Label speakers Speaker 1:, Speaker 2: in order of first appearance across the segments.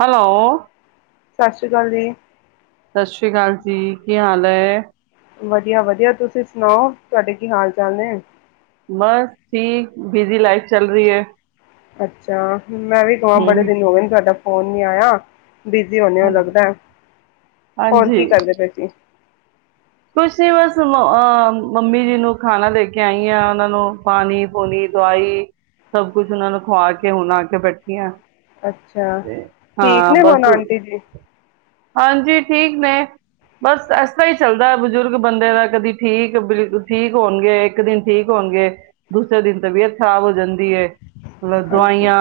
Speaker 1: Hello
Speaker 2: ਸਤਿ ਸ਼੍ਰੀ ਅਕਾਲ ਜੀ।
Speaker 1: ਸਤਿ ਸ੍ਰੀ ਅਕਾਲ ਜੀ ਕੀ ਹਾਲ ਹੈ
Speaker 2: ਵਧੀਆ ਵਧੀਆ ਤੁਸੀਂ ਸੁਣਾਓ ਤੁਹਾਡੇ ਕੀ ਹਾਲ ਚਾਲ ਨੇ
Speaker 1: ਬਸ ਠੀਕ ਬਿਜੀੀ ਲਾਈਫ ਚੱਲ ਰਹੀ ਹੈ
Speaker 2: ਅੱਛਾ ਮੈਂ ਵੀ ਗਵਾਂ ਬੜੇ
Speaker 1: ਹੂੰ,
Speaker 2: ਦਿਨ ਹੋ ਗਏ ਨੇ ਤੁਹਾਡਾ ਹੋ ਨ ਆਇਆ ਬਿਜੀ ਹਦੇ ਹੋ
Speaker 1: ਹਾਂਜੀ,
Speaker 2: ਲੱਗਦਾ ਹੋਰ
Speaker 1: ਹਾਂਜੀ।
Speaker 2: ਕੀ ਕਰਦੇ ਪਏਸੀ
Speaker 1: ਕੁਛ ਨੀ ਬਸ ਅਹ ਮੰਮੀ ਜੀ ਨੂੰ ਖਾਣਾ ਲੈ ਕੇ ਆਈ ਹ ਉਹਨਾਂ ਨੂੰ ਪਾਣੀ ਪੂਣੀ ਦਵਾਈ ਸਭ ਕੁਛ ਉਹਨਾਂ ਨੂੰ ਖਵਾ ਕੇ ਹੁਣ ਆ ਕੇ ਬੈਠੀ ਆ
Speaker 2: ਅੱਛਾ
Speaker 1: ਤੇ
Speaker 2: ਠੀਕ
Speaker 1: ਹਾਂ
Speaker 2: ਨੇ ਹੁਣ
Speaker 1: ਬਸ
Speaker 2: ਆਂਟੀ ਜੀ
Speaker 1: ਹਾਂਜੀ ਠੀਕ ਨੇ ਬਸ ਇਸ ਤਰ ਹੀ ਚੱਲਦਾ ਬਜ਼ੁਰਗ ਬੰਦੇ ਦਾ ਕਦੀ ਠੀਕ ਬਿਲ ਠੀਕ ਹੋਣਗੇ ਇੱਕ ਦਿਨ ਠੀਕ ਹੋਣਗੇ ਦੂਸਰੇ ਦਿਨ ਤਬੀਅਤ ਖ਼ਰਾਬ ਹੋ ਜਾਂਦੀ ਮਤਲਬ
Speaker 2: ਹਾਂਜੀ।
Speaker 1: ਦਵਾਈਆਂ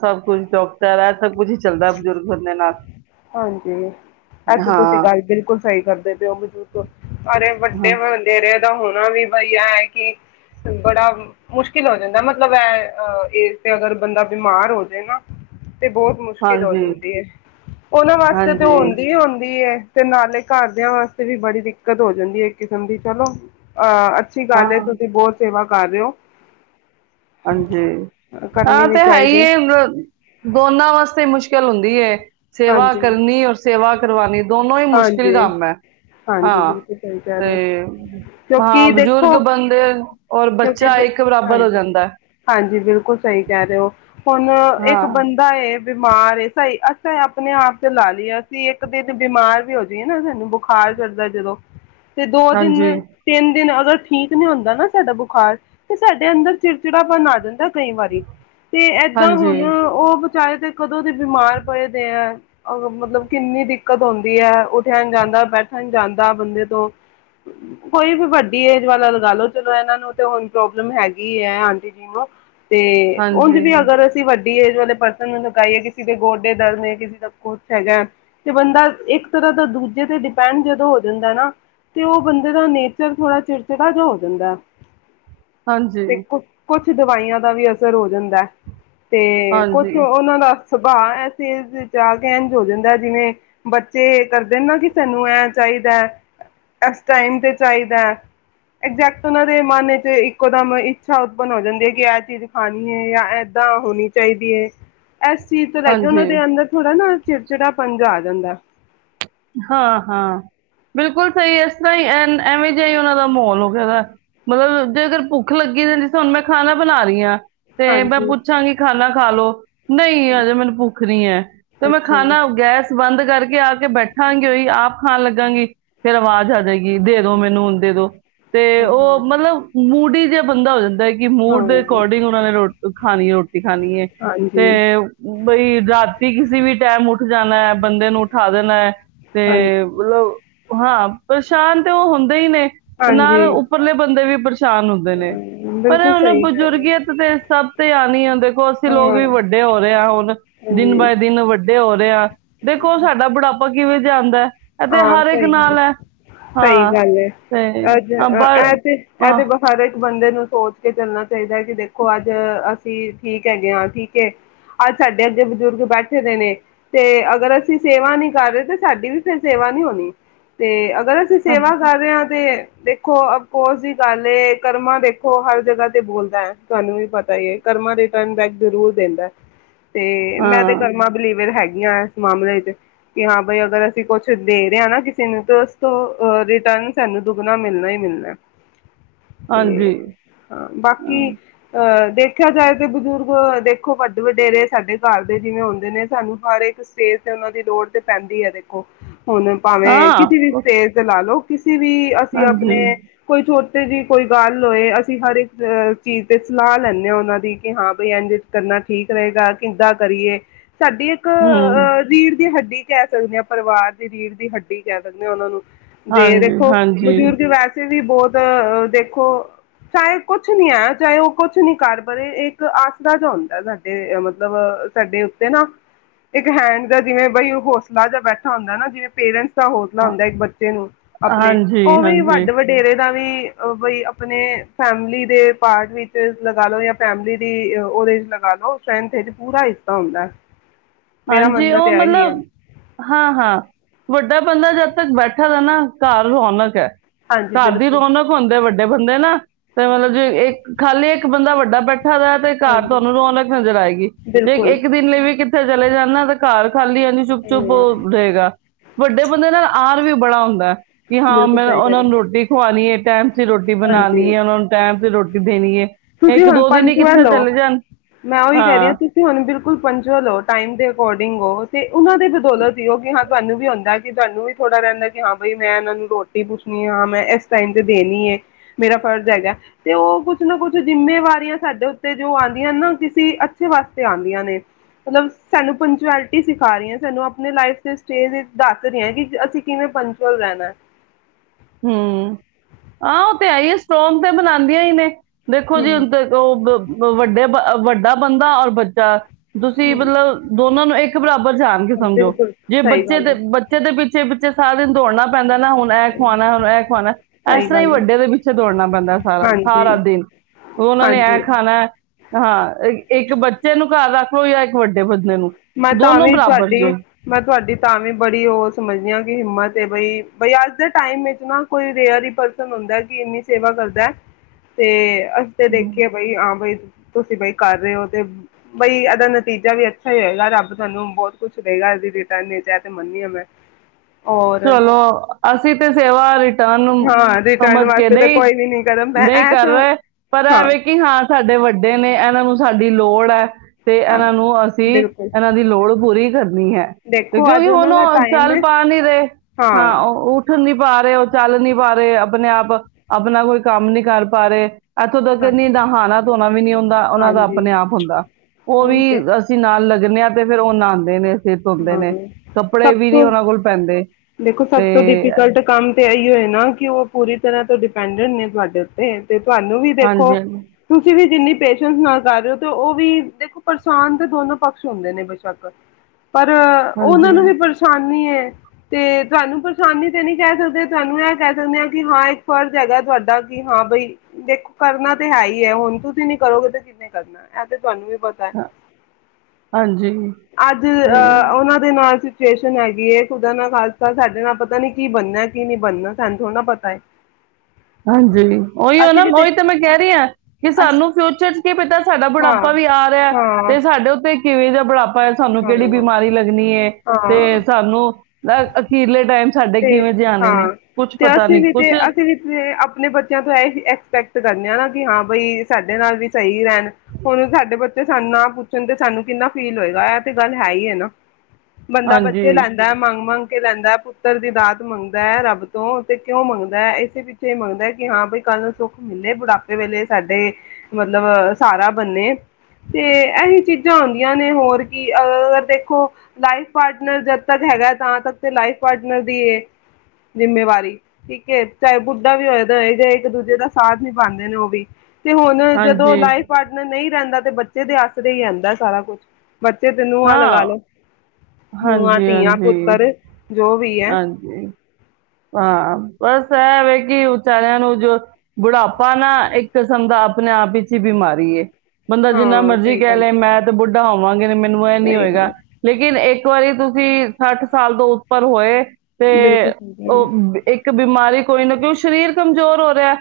Speaker 1: ਸਭ ਕੁਛ ਡਾਕਟਰ ਹੈ ਸਭ ਕੁਝ ਹੀ ਚੱਲਦਾ ਬਜ਼ੁਰਗ ਹੁੰਦੇ ਨਾਲ
Speaker 2: ਹਾਂਜੀ ਇਹ ਤੇ
Speaker 1: ਹਾਂ
Speaker 2: ਹ ਸਾਰੇ
Speaker 1: ਹਾਂ
Speaker 2: ਵੱਡੇ ਬਦੇ ਰਹੇ ਹੋਣਾ ਵੀ ਬਈਆ ਹੈ ਕਿ ਬੜਾ ਮੁਸ਼ਕਿਲ ਹੋ ਜਾਂਦਾ ਮਤਲਬ ਇਹ ਅ ਇਸ ਤੇ ਅਗਰ ਬੰਦਾ ਬਿਮਾਰ ਹੋ ਜਾਵੇ ਨਾ ਤੇ ਬਹੁਤ ਮੁਸ਼ਕਿਲ ਹੋ
Speaker 1: ਹਾਂਜੀ
Speaker 2: ਜਾਂਦੀ ਹੈ ਉਹਨਾਂ ਵਾਸਤੇ ਤੇ
Speaker 1: ਹਾਂਜੀ
Speaker 2: ਹੁੰਦੀ ਹੀ ਹੁੰਦੀ ਹੈ ਤੇ ਨਾਲੇ ਘਰਦਿਆਂ ਵਾਸਤੇ ਵੀ ਬੜੀ ਦਿੱਕਤ ਹੋ ਜਾਂਦੀ ਹੈ ਇੱਕ ਕਿਸਮ ਦੀ ਚਲੋ ਅਹ ਅੱਛੀ
Speaker 1: ਹਾਂ
Speaker 2: ਗੱਲ ਹੈਏ ਤੁਸੀਂ ਬਹੁਤ ਸੇਵਾ ਕਰ ਰ ਹੋ
Speaker 1: ਹਾਂਜੀ ਜ
Speaker 2: ਕਰਨੀ
Speaker 1: ਤਾਂ
Speaker 2: ਵੀ
Speaker 1: ਤੇ ਹੈ
Speaker 2: ਚਾਹੀਦੀ
Speaker 1: ਹੀ ਦੋਨਾਂ ਵਾਸਤੇ ਮੁਸ਼ਕਿਲ ਚਲ ਹੁੰਦੀ ਏ ਸੇਵਾ
Speaker 2: ਹਾਂਜੀ
Speaker 1: ਕਰਨੀ ਔਰ ਸੇਵਾ ਕਰਵਾਉਣੀ ਦੋਨੋ ਹੀ ਮੁਸ਼ਕਿਲ
Speaker 2: ਹਾਂਜੀ
Speaker 1: ਕੰਮ ਹੈ
Speaker 2: ਹਾਂਜੀ
Speaker 1: ਹਾਂ
Speaker 2: ਬਿਲਕੁਲ ਸਹੀ ਕਹਿ ਰਹੇ ਹੋ
Speaker 1: ਤੇ ਹਾਂ
Speaker 2: ਕਿਉਂਕਿ
Speaker 1: ਬਜ਼ੁਰਗ
Speaker 2: ਦੇਖੋ
Speaker 1: ਬੰਦੇ ਔਰ
Speaker 2: ਕਿਉਂਕਿ
Speaker 1: ਬੱਚਾ
Speaker 2: ਦੇ
Speaker 1: ਇੱਕ ਬਰਾਬਰ ਹੋ
Speaker 2: ਹਾਂਜੀ
Speaker 1: ਜਾਂਦਾ
Speaker 2: ਹਾਂਜੀ ਬਿਲਕੁਲ ਸਹੀ ਕਹਿ ਰਹੇ ਹੋ ਹੁਣ ਇੱਕ
Speaker 1: ਹਾਂ,
Speaker 2: ਬੰਦਾ ਬਿਮਾਰ ਏ ਸਹੀ ਆਪਣੇ ਆਪ ਤੇ ਲਾ ਲਈਏ ਅਸੀਂ ਇੱਕ ਦਿਨ ਬਿਮਾਰ ਵੀ ਹੋ ਜਾਈਏ ਨਾ ਸਾਨੂੰ ਬੁਖਾਰ ਕਰਦਾ ਜਦੋਂ ਤੇ ਦੋ
Speaker 1: ਹਾਂਜੀ,
Speaker 2: ਦਿਨ ਤਿੰਨ ਦਿਨ ਅਗਰ ਠੀਕ ਨੀ ਹੁੰਦਾ ਨਾ ਸਾਡਾ ਬੁਖਾਰ ਤੇ ਸਾਡੇ ਅੰਦਰ ਚਿੜਚਿੜਾ ਆਪਾਂਣਾ ਦਿੰਦਾ ਕਈ ਵਾਰੀ ਤੇ ਏਦਾਂ
Speaker 1: ਹਾਂਜੀ,
Speaker 2: ਹੁਣ ਉਹ ਚਾਹੇ ਤੇ ਦੇ ਬਿਮਾਰ ਤੇ ਆ ਮਤਲਬ ਕਿੰਨੀ ਦਿੱਤ ਹਉਂਦੀ ਹੈ ਬਠਣ ਜਾਂਦਾ ਬੈਠਣ ਜਾਂਦਾ ਬੰਦੇ ਤੋਂ ਕੋਈ ਵੀ ਵੱਡੀ ਏਜ ਵਾਲਾ ਲਗਾ ਲੋ ਚਲੋ ਇਹਨਾਂ ਨੂੰ ਹ ਪ੍ਰੋਬਲਮ ਹੈਗੀ ਹੈ ਆਟੀ ਜੀ ਨੂੰ ਤੇ ਉਝ
Speaker 1: ਹਾਂਜੀ,
Speaker 2: ਵੀ ਅਗਰ ਅਸੀਂ ਵੱਡੀ ਏਜ ਵਾਲੇ ਨੂੰ ਲੁਕਾਈਏ ਕਿਸੇ ਦੇ ਗੋਡ ਡੇ ਦਰ ਨੇ ਕਿਸੇ ਦਾ ਕੁਛ ਹੈਗਾ ਤੇ ਬੰਦਾ ਇੱਕ ਤਰ੍ਹਾਂ ਦਾ ਦੂਜੇ ਤੇ ਡਿਪੈਂਡ ਜਦੋਂ ਹੋ ਜਾਂਦਾ ਨਾ ਤੇ ਉਹ ਬੰਦੇ ਦਾ ਨੇਚਰ ਥੋੜਾ ਚਿੜਚਿੜਾ ਜਿਹਾ ਹੋ ਜਾਂਦਾ ਹੈ ਤੇ
Speaker 1: ਹਾਂਜੀ,
Speaker 2: ਕੁ ਕੁਛ ਦਵਾਈਆਂ ਦਾ ਵੀ ਅਸਰ ਹੋ ਜਾਂਦਾ ਹੈ ਤੇ ਕੁਛ
Speaker 1: ਹਾਂਜੀ,
Speaker 2: ਉਹਨਾਂ ਦਾ ਸਭਾ ਆ ਕ ਹੋ ਜਾਂਦਾ ਜਿਵੇਂ ਬੱਚੇ ਕਰਦੇ ਨਾ ਕਿ ਸਾਨੂੰ ਐ ਚਾਹੀਦਾ ਇਸ ਟਮ ਤੇ ਚਾਹੀਦਾ ਐਗਜੈਕਟ ਉਹ ਦੇ ਮਨ ਵਿਚ ਇਕੋ ਦਮ ਇੱਛਾ ਉਤਪੰਨ ਹੋ ਜਾਂਦੀ ਹੈ ਕਿ ਇਹ ਚੀਜ਼ ਖਾਣੀ ਹੈ ਜਾਂ ਏਦਾਂ ਹੋਣੀ ਚਾਹੀਦੀ ਹੈ ਐਸੀ ਤੋਂ ਲ ਉਹਨਾਂ
Speaker 1: ਹਾਂਜੀ।
Speaker 2: ਦੇ ਅੰਦਰ ਥੋੜਾ ਨਾ ਚਿੜਚਿੜਾ ਪੰਜ ਜਾ ਦਾ
Speaker 1: ਹਾਂ ਹਾਂ ਬਿਲਕੁਲ ਸਹੀ ਇਸ ਤਰ੍ਹਾਂ ਹੀ ਐ ਐਵੇਂ ਜਿਹਾ ਹੀ ਉਹਨਾਂ ਦਾ ਮਾਹਲ ਹੋ ਗਿਆਦਾ ਮਤਲਬ ਜੇ ਅਗਰ ਭੁੱਖ ਲੱਗੀ ਜਾਂਦੀ ਹੁਣ ਮੈਂ ਖਾਣਾ ਬਣਾ ਰਹੀ ਹਾਂ ਤੇ ਮੈਂ
Speaker 2: ਹਾਂਜੀ
Speaker 1: ਪੁੱਛਾਂਗੀ ਖਾਨਾ ਖਾ ਲੋ ਨਹੀਂ ਅਜੇ ਮੈਨੂੰ ਭੁੱਖ ਨਹੀਂ ਹੈ ਤੇ ਮੈਂ
Speaker 2: ਅੱਛਾ ਜੀ
Speaker 1: ਖਾਾ ਗੈਸ ਬੰਦ ਕਰਕੇ ਆ ਕੇ ਬੈਠੇ ਠਾਂਗੇ ਉਹੀ ਆਪ ਖਾਣ ਲੱਗਾਾਂਗੀ ਫੇਰ ਆਵਾਜ਼ ਆ ਜਾਏਗੀ ਦੇ ਦੋ ਮੈਨੂੰ ਦੇ ਦੋ ਤੇ
Speaker 2: ਹਾਂ
Speaker 1: ਉਹ ਮਤਲਬ ਮੂਡੀ ਹੀ ਜਿ ਬੰਦਾ ਹੋ ਜਾਂਦਾ ਕਿ ਮੂਡ ਦੇ
Speaker 2: ਹਾਂ
Speaker 1: ਅਕੋਰਡਿੰਗ ਉਹਨਾ ਨੇ ਰ ਖਾਣੀ ਹੈ ਰੋਟੀ ਖਾਣੀ ਹੈ
Speaker 2: ਹਾਂਜੀ
Speaker 1: ਤੇ ਬਈ ਰਾਤੀ ਕਿਸੇ ਵੀ ਟਾਈਮ ਜਾਣਾ ਹੈ ਬੰਦੇ ਨੂੰ ਹਾਂਦੇਨ ਤੇ
Speaker 2: ਹਾਂਜੀ
Speaker 1: ਮਤਲਬ ਹਾਂ ਪਰੇਸ਼ਾਨ ਤੇ ਉਹ ਹੁੰਦੇ ਹੀ ਨੇ ਨਾਲ
Speaker 2: ਹਾਂਜੀ
Speaker 1: ਉੱਪਰਲੇ ਬੰਦੇ ਵੀ ਪਰੇਸ਼ਾਨ ਹੁੰਦੇ ਨੇ
Speaker 2: ਹਮ,
Speaker 1: ਪਰ
Speaker 2: ਬਿਲਕੁਲ
Speaker 1: ਹੁਣ
Speaker 2: ਸਹੀ ਕਹਿ ਰਹੇ
Speaker 1: ਬਜ਼ੁਰਗੀਤ ਤੇ ਸਭ ਤੇ ਆ ਨਹੀਂ ਆਦੇ ਦੇਖੋ ਅਸੀਂ
Speaker 2: ਹੋ
Speaker 1: ਲੋਕ
Speaker 2: ਹਾਂ
Speaker 1: ਵੀ ਵੱਡੇ ਹੋ ਰਹੇ ਹਾਂ ਹੁਣ ਦਿਨ
Speaker 2: ਹਾਂਜੀ
Speaker 1: ਬਾਏ ਦਿਨ ਵੱਡੇ ਹੋ ਰਹੇ ਹਾਂ ਦੇਖੋ ਸਾਡਾ ਬੁਢਾਪਾ ਕਿਵੇਂ ਜਾਂਦਾ
Speaker 2: ਹਾਂ ਸਹੀ ਗੱਲ ਸਹੀ
Speaker 1: ਹਾਂ
Speaker 2: ਗੱਲ ਹੈ
Speaker 1: ਤੇ
Speaker 2: ਅਜ
Speaker 1: ਹਾਂ ਬਰ
Speaker 2: ਇਹ ਤੇ ਇਹ
Speaker 1: ਹਾਂ
Speaker 2: ਤੇ ਬੁਖਾਰ ਬੰਦੇ ਨੂੰ ਸੋਚ ਕੇ ਚੱਲਣਾ ਚਾਹੀਦਾ ਕਿ ਦੇਖੋ ਅੱਜ ਅਸੀਂ ਠੀਕ ਹੈਗੇ ਹਾਂ ਠੀਕ ਹੈ ਅੱਜ ਸਾਡੇ ਅੱਗੇ ਬਜ਼ੁਰਗ ਬੈਠੇ ਦੇ ਨੇ ਤੇ ਅਗਰ ਅਸੀਂ ਸੇਵਾ ਨਹੀਂੀ ਕਰ ਰਹੇ ਤਾਂ ਸਾਡੀ ਵੀ ਫਿਰ ਸੇਵਾ ਨੀ ਹੋਣੀ ਤੇ ਅਗਰ ਅਸੀਂ
Speaker 1: ਹਾਂ,
Speaker 2: ਸੇਵਾ ਕਰ ਰਹੇ ਹਾਂ ਤੇ ਦੇਖੋ ਅਫਕੋਰਸ ਦੀ ਗੱਲ ਕਰਮਾ ਦੇਖੋ ਹਰ ਜਗ੍ਹਾ ਤੇ ਬੋਲਦਾ ਹੈ ਤੁਹਾਨੂੰ ਵੀ ਪਤਾ ਹੀ ਹੈ ਕਰਮਾ ਰਿਟਰਨ ਬੈਕ ਜ਼ਰੂਰ ਦਿੰਦਾ ਤੇ ਮੈਂ ਤੇ
Speaker 1: ਹਾਂ,
Speaker 2: ਕਰਮਾਂ ਬਿਲੀਵਰ ਹੈਗੇ ਇਸ ਮਾਮਲੇ ਚ ਕਿ ਹਾਂ ਬਾਈ ਅਗਰ ਸੀਂ ਕੁਛ ਦੇ ਰਹਾ ਨਾ ਕਿਸੇ ਨੂੰ ਤੇ ਉਸ ਤੋਂ ਅਹ ਰਿਟਰਨ ਸਾਨੂੰ ਦੁੱਗਣਾ ਮਿਲਣਾ ਹੀ ਮਿਲਣਾ ਤੇ
Speaker 1: ਹਾਂਜੀ
Speaker 2: ਹਾਂ ਬਾਕੀ
Speaker 1: ਹਾਂ,
Speaker 2: ਅਹ ਦੇਖਿਆ ਜਾਏ ਤਾਂ ਬਜ਼ੁਰਗ ਦੇਖੋ ਵੱਡੇ ਵਡੇਰੇ ਸਾਡੇ ਘਰ ਦੇ ਜਿਵੇਂ ਹੁੰਦੇ ਨੇ ਸਾਨੂੰ ਹਰ ਇੱਕ ਸਟੇਜ ਤੇ ਉਹਨਾਂ ਦੀ ਲੋੜ ਤੇ ਪੈਂਦੀ ਹੈ ਫ ਹੁਣ ਭਾਵੇਂ ਕਿੇ ਵੀ
Speaker 1: ਹਾਂ
Speaker 2: ਸਟੇਜ ਲਾ ਲਓ ਕਿਸੇ ਵੀ ਅਸੀਂ
Speaker 1: ਹਾਂਜੀ
Speaker 2: ਆਪਣੇ ਕੋਈ ਛੋਟੀ ਜੀ ਕੋਈ ਗੱਲ ਹੋਏ ਅਸੀਂ ਹਰ ਇੱਕ ਚੀਜ਼ ਤੇ ਸਲਾਹ ਲੈਂਦੇ ਹਾਂ ਉਹਨਾਂ ਦੀ ਕਿ ਹਾਂ ਬਈ ਇਝ ਕਰਨਾ ਠੀਕ ਰਹੇਗਾ ਕਿੱਦਾਂ ਕਰੀਏ ਸਾਡੀ ਇੱਕ
Speaker 1: ਹੂੰ
Speaker 2: ਅਹ ਰੀੜ ਦੀ ਹੱਡੀ ਕਹਿ ਸਕਦੇ ਹਾਂ ਪਰਿਵਾਰ ਦੀ ਰੀੜ੍ਹ ਦੀ ਹੱਡੀ ਕਹਿ ਦਿੰਦੇ ਹਾਂ ਉਹਨਾਂ ਨੂੰ ਜ
Speaker 1: ਹਾਂਜੀ
Speaker 2: ਦੇਖੋ
Speaker 1: ਹਾਂਜੀ
Speaker 2: ਬਜ਼ੁਰਗ ਵੈਸੇ ਵੀ ਬਹੁਤ ਦੇਖੋ ਚਾਹੇ ਕੁਛ ਨੀ ਹੈ ਚਾਹੇ ਉਹ ਕੁਛ ਨੀ ਕਰ ਪਰ ਇੱਕ ਆਸਰਾ ਜਿ ਹੁੰਦਾ ਸਾਡੇ ਮਤਲਬ ਸਾਡੇ ਉੱਤੇ ਨਾ ਇੱਕ ਹੈਂਡ ਦਾ ਜਿਵੇਂ ਬਈ ਹੌਸਲਾ ਜਿ ਬੈਠਾ ਾਉਦਾ ਜਿਵੇਂ ਪੇਰੈਂਟਸ ਹੌਸਲਾ
Speaker 1: ਹਾਂ,
Speaker 2: ਹੁੰਦਾ ਇੱਕ ਬੱਚੇ ਨੂੰ ਆਪਣੇ
Speaker 1: ਹਾਂਜੀ
Speaker 2: ਉਹ ਵੀ
Speaker 1: ਹਾਂਜੀ
Speaker 2: ਵੱਡ ਵਡੇਰੇ ਾਂ ਵੀ ਬਈ ਆਪਣੇ ਫੈਮਲੀ ਦੇ ਪਾਰਟ ਵਿੱਚ ਲਗਾ ਲੋ ਜਾਂ ਫੈਮਲੀ ਦੀ ਉਹਦੇ ਚ ਲਗਾ ਲੋ ਸ੍ਰੈਂਥ ਵਿੱਚ ਪੂਰਾ ਹਿੱਸਾ ਹੁੰਦਾ ਹੈ ਮੇਰਾ
Speaker 1: ਹਾਂਜੀ
Speaker 2: ਮੰਨਣਾ
Speaker 1: ਉਹ
Speaker 2: ਤਾਂ ਇਹੀ
Speaker 1: ਮਤਲਬ ਹਾਂ ਹਾਂ ਵੱਡਾ ਬੰਦਾ ਜਦ ਤੱਕ ਬੈਠਾ ਦਾ ਨਾ ਘਰ ਰੌਣਕ ਹੈ
Speaker 2: ਹਾਂਜੀ
Speaker 1: ਘਰ ਦੀ
Speaker 2: ਬਿਲਕੁਲ
Speaker 1: ਰੌਨਕ ਹੁੰਦੇ ਵੱਡੇ ਵਡ ਬੰਦੇ ਨਾ ਤੇ ਮਤਲਬ ਜੇ ਇੱਕ ਖਾਲੀ ਇੱਕ ਬੰਦਾ ਵੱਡਾ ਬੈ ਦਾ ਤੇ ਘਰ
Speaker 2: ਹਾਂਜੀ
Speaker 1: ਤੁਹਾਨੂੰ ਰੌਣਕ ਨਜ਼ਰ ਆਏਗੀ ਜੇ
Speaker 2: ਬਿਲਕੁਲ
Speaker 1: ਇੱਕ ਦਿਨ ਲਈ ਵੀ ਕਿੱਥੇ ਉਹਨਾਂ ਦਾ ਘਰ ਖਾਲੀ ਆੀ ਚੁੱਪ ਚੁੱਪ
Speaker 2: ਹਾਂ
Speaker 1: ਰਹੇਗਾ ਵੱਡੇ ਬੰਦੇ ਨਾ ਆਰ ਵੀ ਬੜਾ ਹੁੰਦਾ ਕਿ ਹਾਂ
Speaker 2: ਬਿਲਕੁਲ
Speaker 1: ਮੈਂ
Speaker 2: ਸਹੀ ਕਹਿ
Speaker 1: ਉਹਨਾ
Speaker 2: ਰਹੇ
Speaker 1: ਨੂੰ
Speaker 2: ਹੋ
Speaker 1: ਰੋਟੀ ਖਵਾਣੀ ਹੈ ਤਾਂ ਰੋਟੀ
Speaker 2: ਹਾਂਜੀ
Speaker 1: ਬਣਾਣੀ ਹੈ ਉਹਨਾ ਨੂੰ ਟੈਮ ਤੇ ਰੋਟੀ ਦੇਣੀ ਹੈ
Speaker 2: ਤੁਸੀਂ
Speaker 1: ਇੱਕ
Speaker 2: ਹੁਣ
Speaker 1: ਦੋ ਦਿਨ ਹੀ ਕਿੱਥੇ
Speaker 2: ਪੰਚੁਅਲ ਹੋ
Speaker 1: ਚਲੇ ਜਾਣ
Speaker 2: ਮੈਂ ਉਹੀ ਕਹਿ ਰਹੀ
Speaker 1: ਹਾਂ
Speaker 2: ਤੁਸੀਂ ਹੁਣ ਬਿਲਕੁਲ ਪੰਚੁਅਲ ਹੋ ਟਾਈਮ ਦੇ ਅਕੋਰਡਿੰਗ ਉਹ ਤੇ ਉਹਨਾਂ ਦੀ ਬਦੌਲਤ ਹੀ ਹੋ ਕਿ ਹਾਂ ਤੁਹਾਨੂੰ ਵੀ ਹਉਂਦਾ ਕਿ ਤੁਹਾਨੂੰ ਵੀ ਥੋੜਾ ਰਹਿੰਦਾ ਕਿ ਹਾਂ ਬਾਈ ਮੈਂ ਇਹਨਾਂ ਨੂੰ ਰੋਟੀ ਪੁੱਛਣੀ ਹੈ ਹਾਂ ਮੈਂ ਇਸ ਟਾਈਮ ਤੇ ਦੇਣੀ ਹੈ ਮੇਰਾ ਫਰਜ਼ ਹੈਗਾ ਤੇ ਉਹ ਕੁਛ ਨਾ ਕੁਛ ਜਿੰਮੇਵਾਰੀਆਂ ਸਾਡੇ ਉੱਤੇ ਜੋ ਆਉਂਦੀਆਂ ਨਾ ਕਿਸੇ ਅੱਛੇ ਵਾਸਤੇ ਆਉਂਦੀਆਂ ਨੇ ਮਤਲਬ ਸਾਨੂੰ ਪੰਚੁਲਿਟੀ ਸਿਖਾ ਰਹੀ ਸਾਨੂੰ ਆਪਣੇ ਲ ਸਟੇ ਦੱਸ ਰਹੀ ਕਿ ਅਸੀਂ ਕਿਵੇਂ ਪੰਚੁਲ ਰਹਿਣਾ
Speaker 1: ਹਮ ਆਹ ਉਹ ਤੇ ਆਈ ਆ ਸਟੋਮ ਤੇ ਬਣਾਉਂਦੀਆਂ ਹੀ ਨੇੈਂ ਦੇਖੋ ਜੀ
Speaker 2: ਹਮ
Speaker 1: ਹੁਣ ਉਹ ਵੱਡੇ ਵੱਡਾ ਬੰਦਾ ਔਰ ਬੱਚਾ ਤੁਸੀਂ
Speaker 2: ਹਮ
Speaker 1: ਮਤਲਬ ਦੋਨੋ ਉਹ ਨੂੰ ਇੱਕ ਬਰਾ ਬਰ ਜਾਣਗੇ ਸਮਝੋ
Speaker 2: ਬਿਲਕੁਲ
Speaker 1: ਜੇ
Speaker 2: ਸਹੀ
Speaker 1: ਬੱਚੇ
Speaker 2: ਗੱਲ
Speaker 1: ਦੇ
Speaker 2: ਹੈ
Speaker 1: ਬੱਚੇ ਦੇ ਪਿੱਛੇ ਪਿੱਛੇ ਸਾਰਾ ਦਿਨ ਦੌੜਨਾ ਪੈਂਦਾ ਨਾ ਹੁਣ ਖਵਾਣਾ
Speaker 2: ਸਹੀ
Speaker 1: ਇਹ ਖਵਾਣਾ। ਇਸ ਤਰ੍ਹਾਂ ਈ
Speaker 2: ਗੱਲ ਹੈ
Speaker 1: ਵੱਡੇ ਦੇ ਪਿੱਛੇ ਦੌੜਨਾ ਪੈਂਦਾ, ਸਾਰਾ
Speaker 2: ਹਾਂਜੀ
Speaker 1: ਸਾਰਾ ਦਿਨ। ਉਹਨਾਂ ਨੇ ਐਹ
Speaker 2: ਹਾਂਜੀ
Speaker 1: ਖਾਣਾ ਐ ਹਾਂ ਅ-ਇ-ਇੱਕ ਬੱਚੇ ਨੂੰ ਘਰ ਰੱਖ ਲਓ ਜਾਂ ਇੱਕ ਵੱਡੇ ਬ
Speaker 2: ਮੈਂ ਤਾਂ ਵੀ ਤੁਆਡੀ, ਮੈਂ ਤੁਆਡੀ ਤਾਂ ਵੀ ਬੜੀ ਉਹ ਸਮਝਦੀ ਆ ਕਿ ਹਿੰਮਤ ਏ ਬਈ। ਬਈ ਅੱਜ ਦੇ ਟਾਈਮ ਇੱਚ ਨਾ ਕੋਈ ਰੇਅਰ ਹੀ ਪਰਸਨ ਹੁੰਦੈ, ਕਿ ਇੰਨੀ ਸੇਵਾ ਕਰਦਾ ਐ। ਤੇ ਅਸੀਂ ਤੇ ਦੇਖੀ ਏ ਬਾਈ, ਹਾਂ ਬਈ ਤੁਸੀਂ ਬਈ ਕਰ ਰਹੇ ਓ ਤੇ, ਬਈ ਇਹਦਾ ਨਤੀਜਾ ਵੀ ਅੱਛ ਛਾ ਈ ਹੋਏਗਾ, ਰੱਬ ਤੁਆਨੂੰ ਬਹੁਤ ਕੁਛ ਦਏਗਾ, ਏਸ ਦੀ ਰਿਟਰਨ ਇੱਚ ਐਹ ਤੇ ਮੰਨਨੀ ਆ ਮੈਂ। ਔਰ
Speaker 1: ਚਲੋ ਅਸੀਂ ਤੇ ਸੇਵਾ ਰਿਟਰਨ
Speaker 2: ਹਾਂ ਰਿਟਰਨ
Speaker 1: ਸਮਝ ਕੇ
Speaker 2: ਵਾਸਤੇ ਤਾਂ
Speaker 1: ਨਹੀਂ
Speaker 2: ਕੋਈ ਵੀ ਨਹੀਂ ਕਦਮ ਮੈਂ
Speaker 1: ਨਹੀਂ
Speaker 2: ਇਹ
Speaker 1: ਕਰ
Speaker 2: ਤਾਂ
Speaker 1: ਰਹੇ। ਪਰ ਐ
Speaker 2: ਹਾਂ
Speaker 1: ਵੈ ਕਿ ਹਾਂ, ਸਾਡੇ ਵੱਡੇ ਨੇ ਇਹਨਾਂ ਨੂੰ ਸਾਡੀ ਲੋੜ ਐ। ਤੇ
Speaker 2: ਹਾਂ
Speaker 1: ਏਹਨਾਂ ਨੂੰ ਅਸੀਂ,
Speaker 2: ਬਿਲਕੁਲ
Speaker 1: ਏਹਨਾਂ ਦੀ ਲੋੜ ਪੂਰੀ ਕਰਨੀ ਹੈ। ਤੇ
Speaker 2: ਦੇਖੋ
Speaker 1: ਕਿਉਂਕਿ
Speaker 2: ਅੱਜ
Speaker 1: ਹੁਣ
Speaker 2: ਉਹਨਾਂ ਦਾ
Speaker 1: ਓਹ
Speaker 2: ਟਾਈਮ
Speaker 1: ਚੱਲ
Speaker 2: ਹੈ
Speaker 1: ਪਾ ਨੀ ਰਹੇ। ਹਾਂ। ਓਹ ਉੱਠ ਨੀ ਪਾ ਰਹੇ, ਉਹ ਚੱਲ ਨੀ ਪਾ ਪਾ ਰਹੇ, ਅਪਣੇ ਆਪ, ਅਪਣਾ ਕੋਈ ਕੰਮ ਨੀ ਕਰ ਪਾ ਰਹੇ। ਇੱਥੋਂ ਤੱਕ
Speaker 2: ਹਾਂ
Speaker 1: ਨੀ, ਨਹਾਣਾ ਧੋਣਾ ਵੀ ਨੀ ਹੁੰਦਾ, ਉਹਨਾਂ ਦਾ
Speaker 2: ਹਾਂਜੀ
Speaker 1: ਅਪਣੇ ਆਪ ਹੁੰਦਾ। ਉਹ
Speaker 2: ਉਹੀ ਤਾਂ
Speaker 1: ਵੀ ਅਸੀਂ ਨਾਲ ਲ ਗਨੇ ਆ ਤੇ, ਫੇਰ ਉਹ ਨਾਂਦੇ ਨੇ। ਥੇ ਧੋਂਦੇ
Speaker 2: ਹਾਂ
Speaker 1: ਨੇ, ਕੱਪੜੇ
Speaker 2: ਸਭ
Speaker 1: ਵੀ ਨੀ
Speaker 2: ਤੋਂ
Speaker 1: ਉਹਨਾਂ ਕੋਲ ਪੈਂਦੇ
Speaker 2: ਦੇਖੋ, ਸਭ
Speaker 1: ਤੇ
Speaker 2: ਤੋਂ ਡਿਫੀਕਲਟ ਕੰਮ ਤੇ ਐਈਓ ਐ ਨਾ ਕਿ ਉਹ ਪੂਰੀ ਤਰ੍ਹਾਂ ਤੋਂ, ਡਿਪੈਂਡਡੈਂਟ ਨੇ ਤੁਆਡੇ ਉੱਤੇ ਤੇ ਤੁਆਨੂੰ ਵੀ ਦੇਖੋ,
Speaker 1: ਹਾਂਜੀ
Speaker 2: ਤੁਸੀਂ ਵੀ ਜਿੰਨੀ ਪੇਸ਼ੈਂਸ ਨਾਲ ਕਰ ਰਹੇ ਓ, ਤੇ ਓਹ ਵੀ ਦੇਖੋ, ਪਰੇਸ਼ਾਨ ਤੇ ਦੋਨੋ ਪੱਕਸ਼ ਹੁੰਦੇ ਨੇ ਬੇਸ਼ੱਕ। ਪਰ
Speaker 1: ਹਾਂਜੀ
Speaker 2: ਓਹਨਾਂ
Speaker 1: ਹਾਂਜੀ
Speaker 2: ਨੂੰ ਵੀ ਪਰੇਸ਼ਾਨੀ ਐਂ ਤੇ ਤੁਆਨੂੰ ਪਰੇਸ਼ਾਨੀ ਤੇ ਨੀ ਕਹਿ ਸਕਦੇ, ਤੁਆਨੂੰ ਐਹ ਕਹਿ ਸਕਨੇ ਆਂ ਕਿ ਹਾਂ ਇੱਕ ਫਰਜ਼ ਹੈਗਾ ਤੁਆਡਾ ਕਿ ਹਾਂ ਬਈ, ਦੇਖੋ ਕਰਨਾ ਤੇ ਹੈ ਈ ਐ ਹੁਣ, ਤੁਸੀਂ ਨੀ ਕਰੋਗੇ ਤੇ ਕਿਨੇਂ ਕਰਨਾ। ਐਹ ਤੇ ਤੁਆਨੂੰ ਵੀ ਪਤਾ ਐ।
Speaker 1: ਹਾਂ- ਹਾਂਜੀ
Speaker 2: ਅੱਜ
Speaker 1: ਤੇ
Speaker 2: ਅ-ਓਹਨਾਂ ਦੇ ਨਾਲ ਆ ਸਿਚੁਏਸ਼ਨ ਹੈਗੀ ਏ। ਖੁਦਾ ਨਾ ਖਾਸਤਾ ਸਾਡੇ ਨਾ ਪਤਾ ਨੀ ਕੀ ਬਣਨਾ ਐ, ਕੀ ਨੀ ਬਣਨਾ। ਸਾਨੂੰ ਥੋੜ੍ਹਾ ਨਾ ਪਤਾ ਏ।
Speaker 1: ਹਾਂਜੀ ਓਈਓ ਨਾ, ਓਈ ਤਾ ਮੈਂ ਕਹਿ ਰਹੀ ਆਂ, ਕਿ
Speaker 2: ਅਸ
Speaker 1: ਸਾਨੂੰ ਫਿਊਚਰ ਚ ਕੀ ਪਤਾ ਸਾਡਾ
Speaker 2: ਹਾਂ
Speaker 1: ਬੁਢਾਪਾ ਵੀ ਆ ਰਿਹਾ।
Speaker 2: ਹਾਂ
Speaker 1: ਤੇ ਸਾਡੇ ਉੱਤੇ ਕਿਵੇਂ ਜਾ ਬੁਢਾਪ ਪਾ ਐ, ਸਾਨੂੰ ਕਿਹੜੀ
Speaker 2: ਹਾਂ
Speaker 1: ਬਿਮਾਰੀ ਲੱਗਣੀ ਐਂ।
Speaker 2: ਹਾਂ
Speaker 1: ਤੇ ਸਾਨੂੰ ਦ ਅਖੀਰਲੇ ਟਾਈਮ ਸਾਡੇ
Speaker 2: ਤੇ
Speaker 1: ਕਿਵੇਂ ਜਿਆਣੇ ਨੇ। ਕੁਛ ਪਤਾ ਨੀ ਕੁਛ
Speaker 2: ਵੇ ਆਪਣੇ ਬੱਚਿਆਂ ਤੋਂ ਐ ਈ ਐਕਸਪੈਕਟ ਕਰਨੇ ਆ ਨਾ, ਕਿ ਹਾਂ ਬਈ ਸਾਡੇ ਨਾਲ ਵੀ ਸਈ ਰਹਿਣ, ਹੁਣ ਸਾਡੇ ਬੱਚੇ ਤੇ ਸਾਨੂੰ ਨਾ ਪੁੱਛਣ ਤੇ ਸਾਨੂੰ ਕਿੰਨਾ ਫੀਲ ਹੋਏਗਾ। ਐ ਤੇ ਗੱਲ ਹੈ। ਹੀ ਹੈ। ਨਾ ਬੰਦਾ ਬੱਚੇ
Speaker 1: ਹਾਂਜੀ
Speaker 2: ਲੈਂਦਾ ਹੈ। ਮੰਗ-ਮੰਗ ਕੇ ਲੈਂਦਾ ਪੁੱਤਰ ਦੀ ਦਾਤ ਮੰਗਦਾ ਹੈ। ਰੱਬ ਤੋਂ ਤੇ ਕਿਉਂ ਮੰਗਦਾ ਹੈ। ਇਸੇ ਪਿੱਛੇ ਮੰਗਦਾ ਕਿ ਹਾਂ ਬਈ ਕੱਲ ਨੂੰ ਸੁੱਖ ਮਿਲੇ ਬੁਢਾਪੇ ਵੇਲੇ ਸਾਡੇ ਮਤਲਬ ਸਾਰਾ ਬੰਨੇ ਤੇ ਇਹੀ ਚੀਜ਼ਾਂ ਆਉਂਦੀਆਂ ਨੇ ਹੋਰ ਕਿ ਦੇਖੋ ਲਾਈਫ ਪਾਰਟਨਰ ਜਦ ਤੱਕ ਹੈਗਾ ਤ ਤੱਕ ਤੇ ਲਾਈਫ ਪਾਰਟ ਦੀ ਇਹ ਜਿੰਮੇਵਾਰੀ ਠੀਕ ਹੈ। ਚਾਹੇ ਬੁੱਢਾ ਵੀ ਹੋਏਗਾ ਇੱਕ ਦੂਜੇ ਦਾ ਸਾਥ ਨਿਭਾਦੇ ਨੇ ਉਹ ਵੀ। ਤੇ ਹੁਣ ਜਦੋਂ
Speaker 1: ਹਾਂਜੀ
Speaker 2: ਲਾਈਫ ਪਾਰਟਨਰ ਨਹੀਂ ਰਹਿੰਦਾ ਤੇ ਬੱਚੇ ਦੇ ਆਸਰੇ ਹੀ ਰਹਿੰਦਾ ਸਾਰਾ ਕੁਛ। ਬੱਚੇ ਤੇ ਨੂੰਹਾਂ
Speaker 1: ਹਾਂ
Speaker 2: ਲਗਾ ਲੋ। ਨੂੰਹਾਂ-
Speaker 1: ਹਾਂਜੀ
Speaker 2: ਧੀਆਂ,
Speaker 1: ਹਾਂਜੀ
Speaker 2: ਪੁੱਤਰ, ਜੋ ਵੀ ਐ।
Speaker 1: ਹਾਂਜੀ ਹਾਂ, ਬਸ ਐਹ ਵੇ ਕਿ ਵਿਚਾਰਿਆਂ ਨੂੰ ਜੋ ਬੁਢਾਪਾ ਨਾ ਇੱਕ ਕਿਸਮ ਦਾ ਆਪਣੇ ਆਪ ਵਿੱਚ ਹੀ ਬਿਮਾਰੀ ਐ। ਬੰਦਾ ਜਿੰਨਾ
Speaker 2: ਹਾਂ
Speaker 1: ਮਰਜ਼ੀ
Speaker 2: ਸਹੀ
Speaker 1: ਕਹਿ
Speaker 2: ਗੱਲ
Speaker 1: ਲੈ ਮੈਂ ਤੇ ਬੁੱਢ ਤਾਂ ਆਵਾਂਗੇ। ਫਿਰ ਮੈਨੂੰ ਇਹ ਨਹੀਂ
Speaker 2: ਸਹੀ ਗੱਲ
Speaker 1: ਹੋਏਗਾ, ਲੇਕਿਨ ਇੱਕ ਇੱਕ ਵਾਰੀ ਤੁਸੀਂ ਸੱਠ ਸਾਲ ਤੋਂ ਉੱਪਰ ਹੋਏ।
Speaker 2: ਹੈ ਬਿਲਕੁਲ
Speaker 1: ਤੇ,
Speaker 2: ਸਹੀ ਗੱਲ
Speaker 1: ਉਹ
Speaker 2: ਹੈ
Speaker 1: ਬ ਇੱਕ ਬਿਮਾਰੀ ਕੋਈ ਨਾ ਕਿਉਂ ਸਰੀਰ ਕਮਜ਼ੋਰ ਹੋ ਰਿਹਾ।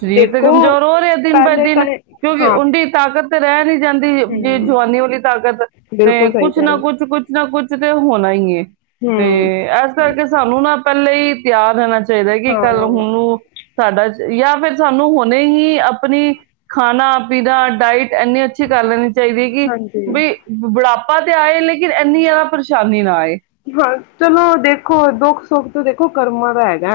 Speaker 1: ਸਰੀਰ ਤੇ
Speaker 2: ਦੇਖੋ
Speaker 1: ਕਮਜ਼ੋਰ ਹੋ ਰਿਹਾ ਦਿਨ ਬਾਏ
Speaker 2: ਪਹਿਲੇ ਤਾਂ
Speaker 1: ਦਿਨ ਕਿਉਂਕਿ
Speaker 2: ਹਾਂ
Speaker 1: ਉਦੀ ਤਾਕਤ ਤੇ ਰਹਿਣ ਈ ਜਾਂਦੀ ਜੇ
Speaker 2: ਹਮ
Speaker 1: ਜਵਾਨੀ ਵਾਲੀ ਤਾਕਤ ਤੇ
Speaker 2: ਬਿਲਕੁਲ ਸਹੀ
Speaker 1: ਕੁਛ
Speaker 2: ਕਹਿ
Speaker 1: ਨਾ
Speaker 2: ਰਹੇ
Speaker 1: ਕੁਛ
Speaker 2: ਹੋ
Speaker 1: ਕੁਛ ਨਾ ਕੁਛ ਐ ਤੇ ਹੋਣਾ ਈ ਐ। ਤੇ
Speaker 2: ਹਮ
Speaker 1: ਏਸ ਕਰਕੇ ਸਾਨੂੰ ਨਾ ਤੇ ਈ ਤਿਆਰ ਰਹਿਣਾ ਚਾਹੀਦਾ ਕਿ ਕੱਲ
Speaker 2: ਹਾਂ
Speaker 1: ਉਹਨੂੰ ਸਾਡਾ ਜਾਂ ਫਿਰ ਸਾਨੂੰ ਹੁਣੇ ਹੀ ਆਪਣੀ ਖਾਣਾ-ਪੀਣਾ, ਡਾਇਟ ਇੰਨੀ ਅੱਛੀ ਕਰ ਲੈਣੀ ਚਾਹੀਦੀ ਹੈ, ਕਿ
Speaker 2: ਹਾਂਜੀ
Speaker 1: ਵੀ ਬੁਢਾਪਾ ਤੇ ਆਏ ਲੇਕਿਨ ਇੰਨੀ ਜ਼ਿਆਦਾ ਪਰੇਸ਼ਾਨੀ ਨਾ ਆਏ।
Speaker 2: ਹਾਂ, ਚਲੋ ਦੇਖੋ ਦੁੱਖ-ਸੁੱਖ ਇਹ ਤਾਂ ਦੇਖੋ ਕਰਮਾਂ ਦਾ ਹੈਗਾ।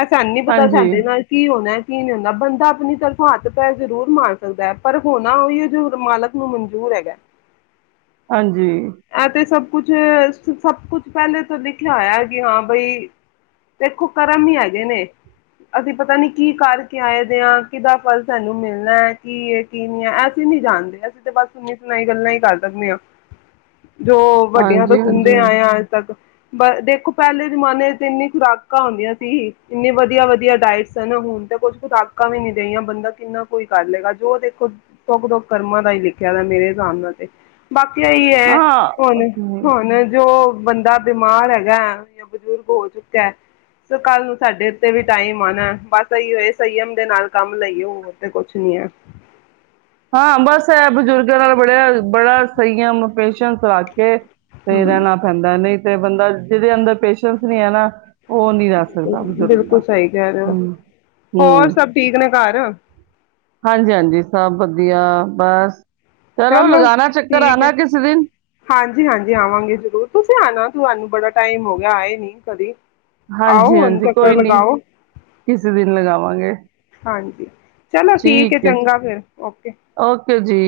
Speaker 2: ਐ ਸਾਨੂੰ ਨੀ ਪਤਾ
Speaker 1: ਹਾਂਜੀ
Speaker 2: ਸਾਡੇ ਨਾਲ ਕੀ ਹੋਣਾ। ਕੀ ਨਹੀਂ ਹੁੰਦਾ ਬੰਦਾ ਆਪਣੀ ਤਰਫ਼ੋਂ ਹੱਥ ਪੈਰ ਜ਼ਰੂਰ ਮਾਰ ਦਿੰਦਾ ਐ ਪਰ ਹੋਣਾ ਉਹੀ ਐ ਜੋ ਮਾਲਕ ਨੂੰ ਮਨਜੂਰ ਹੈਗਾ।
Speaker 1: ਹਾਂਜੀ,
Speaker 2: ਇਹ ਸਭ ਕੁਛ ਸਭ ਕੁਛ ਪਹਿਲੇ ਤੋਂ ਲਿਖਿਆ ਹੋਇਆ ਹੈ ਕਿ ਹਾਂ ਬਈ ਦੇਖੋ ਕਰਮ ਹੀ ਹੈਗੇ ਨੇ ਅਸੀਂ ਪਤਾ ਨੀ ਕੀ ਕਰਕੇ ਆਏ ਦੇ ਹਾਂ, ਕਿਹਦਾ ਫਲ ਸਾਨੂੰ ਮਿਲਣਾ ਹੈ ਕੀ ਹੈ ਕੀ ਨਹੀਂ ਹੈ, ਅਸੀਂ ਨੀ ਜਾਣਦੇ ਅਸੀਂ ਤਾਂ ਬਸ ਸੁਣੀ ਸੁਣਾਈ ਗੱਲਾਂ ਹੀ ਕਰ ਸਕਦੇ ਹਾਂ। ਜੋ ਵੱਡਿਆਂ ਤੋਂ
Speaker 1: ਹਾਂਜੀ
Speaker 2: ਸੁਣਦੇ
Speaker 1: ਹਾਂਜੀ
Speaker 2: ਆਏ ਆਂ ਅੱਜ ਤੱਕ। ਬ ਦੇਖੋ ਪਹਿਲੇ ਜਮਾਨੇ ਚ ਤੇ ਇੰਨੀ ਖੁਰਾਕਾਂ ਹੁੰਦੀਆਂ ਸੀ ਇੰਨੀ ਵਧੀਆ- ਵਧੀਆ ਡਾਇਟਸ ਹੁਣ ਤੇ ਕੁਛ ਖੁਰਾਕਾਂ ਵੀ ਨੀ ਦੇਈਆਂ ਬੰਦਾ ਕਿੰਨਾ ਕੋਈ ਕਰ ਲਏਗਾ ਜੋ ਦੇਖੋ ਸੁੱਖ-ਦੁੱਖ ਦੋ ਕਰਮਾਂ ਦਾ ਹੀ ਲਿਖਿਆ ਮੇਰੇ ਹਿਸਾਬ ਨਾਲ ਤੇ ਬਾਕੀ ਇਹੀ ਹੈ। ਹੁਣ-
Speaker 1: ਹਾਂ
Speaker 2: ਹੁਣ ਜੋ ਬੰਦਾ ਬਿਮਾਰ ਹੈਗਾ ਜਾਂ ਬਜ਼ੁਰਗ ਹੋ ਚੁੱਕਾ ਸ ਕੱਲ ਨੂੰ ਸਾਡੇ ਉੱਤੇ ਵੀ ਟਾਈਮ ਆਉਣਾ ਬਸ ਇਹੀ ਹੋਏ ਸੰਯਮ ਦੇ ਨਾਲ ਕੰਮ ਲਈਏ ਹੋਰ ਤੇ ਕੁਛ ਨੀ ਐ।
Speaker 1: ਹਾਂ ਬਸ ਹੈ ਬਜ਼ੁਰਗਾਂ ਨਾਲ ਬੜਿਆ ਬੜਾ ਸਹੀਅਮ ਪੇਸ਼ਨ ਰੱਖ ਕੇ ਤੇ
Speaker 2: ਹਮ
Speaker 1: ਰਹਿਣਾ ਪੈਂਦਾ ਨਹੀਂ ਤੇ ਬੰਦਾ ਜਿਹਦੇ ਅੰਦਰ ਪੇਸ਼ੈਂਸ ਨਹੀਂ ਹੈ ਨਾ ਉਹ ਨਹੀਂ ਰਹਿ ਸਕਦਾ ਬਜ਼ੁਰਗ ਦਾ
Speaker 2: ਬਿਲਕੁਲ ਸਹੀ ਕਹਿ ਰਓ
Speaker 1: ਹੂੰ
Speaker 2: ਹੋਰ
Speaker 1: ਹੂੰ
Speaker 2: ਸਭ ਠੀਕ ਨੇ ਘਰ
Speaker 1: ਹਾਂਜੀ -ਹਾਂਜੀ ਸਭ ਵ ਵਧੀਆ ਬਸ
Speaker 2: ਚਲੋ
Speaker 1: ਲਗਾਣਾ ਚੱਕਰ
Speaker 2: ਠੀਕ ਹੈ
Speaker 1: ਆਣਾ ਕਿਸੇ ਦਿਨ
Speaker 2: ਹਾਂਜੀ -ਹਾਂਜੀ ਆਵਾਂਗੇ ਜ਼ਰੂਰ ਤੁਸੀਂ ਆਣਾ ਤੁਹਾਨੂੰ ਬੜਾ ਟਾਈਮ ਹੋ ਜਾਂ ਆਏ ਨੀ ਕਦੀ ਆਓ
Speaker 1: ਹਾਂਜੀ
Speaker 2: ਹੁਣ
Speaker 1: ਹਾਂਜੀ
Speaker 2: ਚੱਕਰ
Speaker 1: ਕੋਈ ਨਹੀਂ
Speaker 2: ਲਗਾਓ
Speaker 1: ਕਿਸੇ ਦਿਨ ਲਗਾਵਾਂਗੇ
Speaker 2: ਹਾਂਜੀ, ਚਲੋ ਠੀਕ ਹੈ ਚੰਗਾ ਫਿਰ ਓਕੇ
Speaker 1: ਫਿਰ ਜੀ।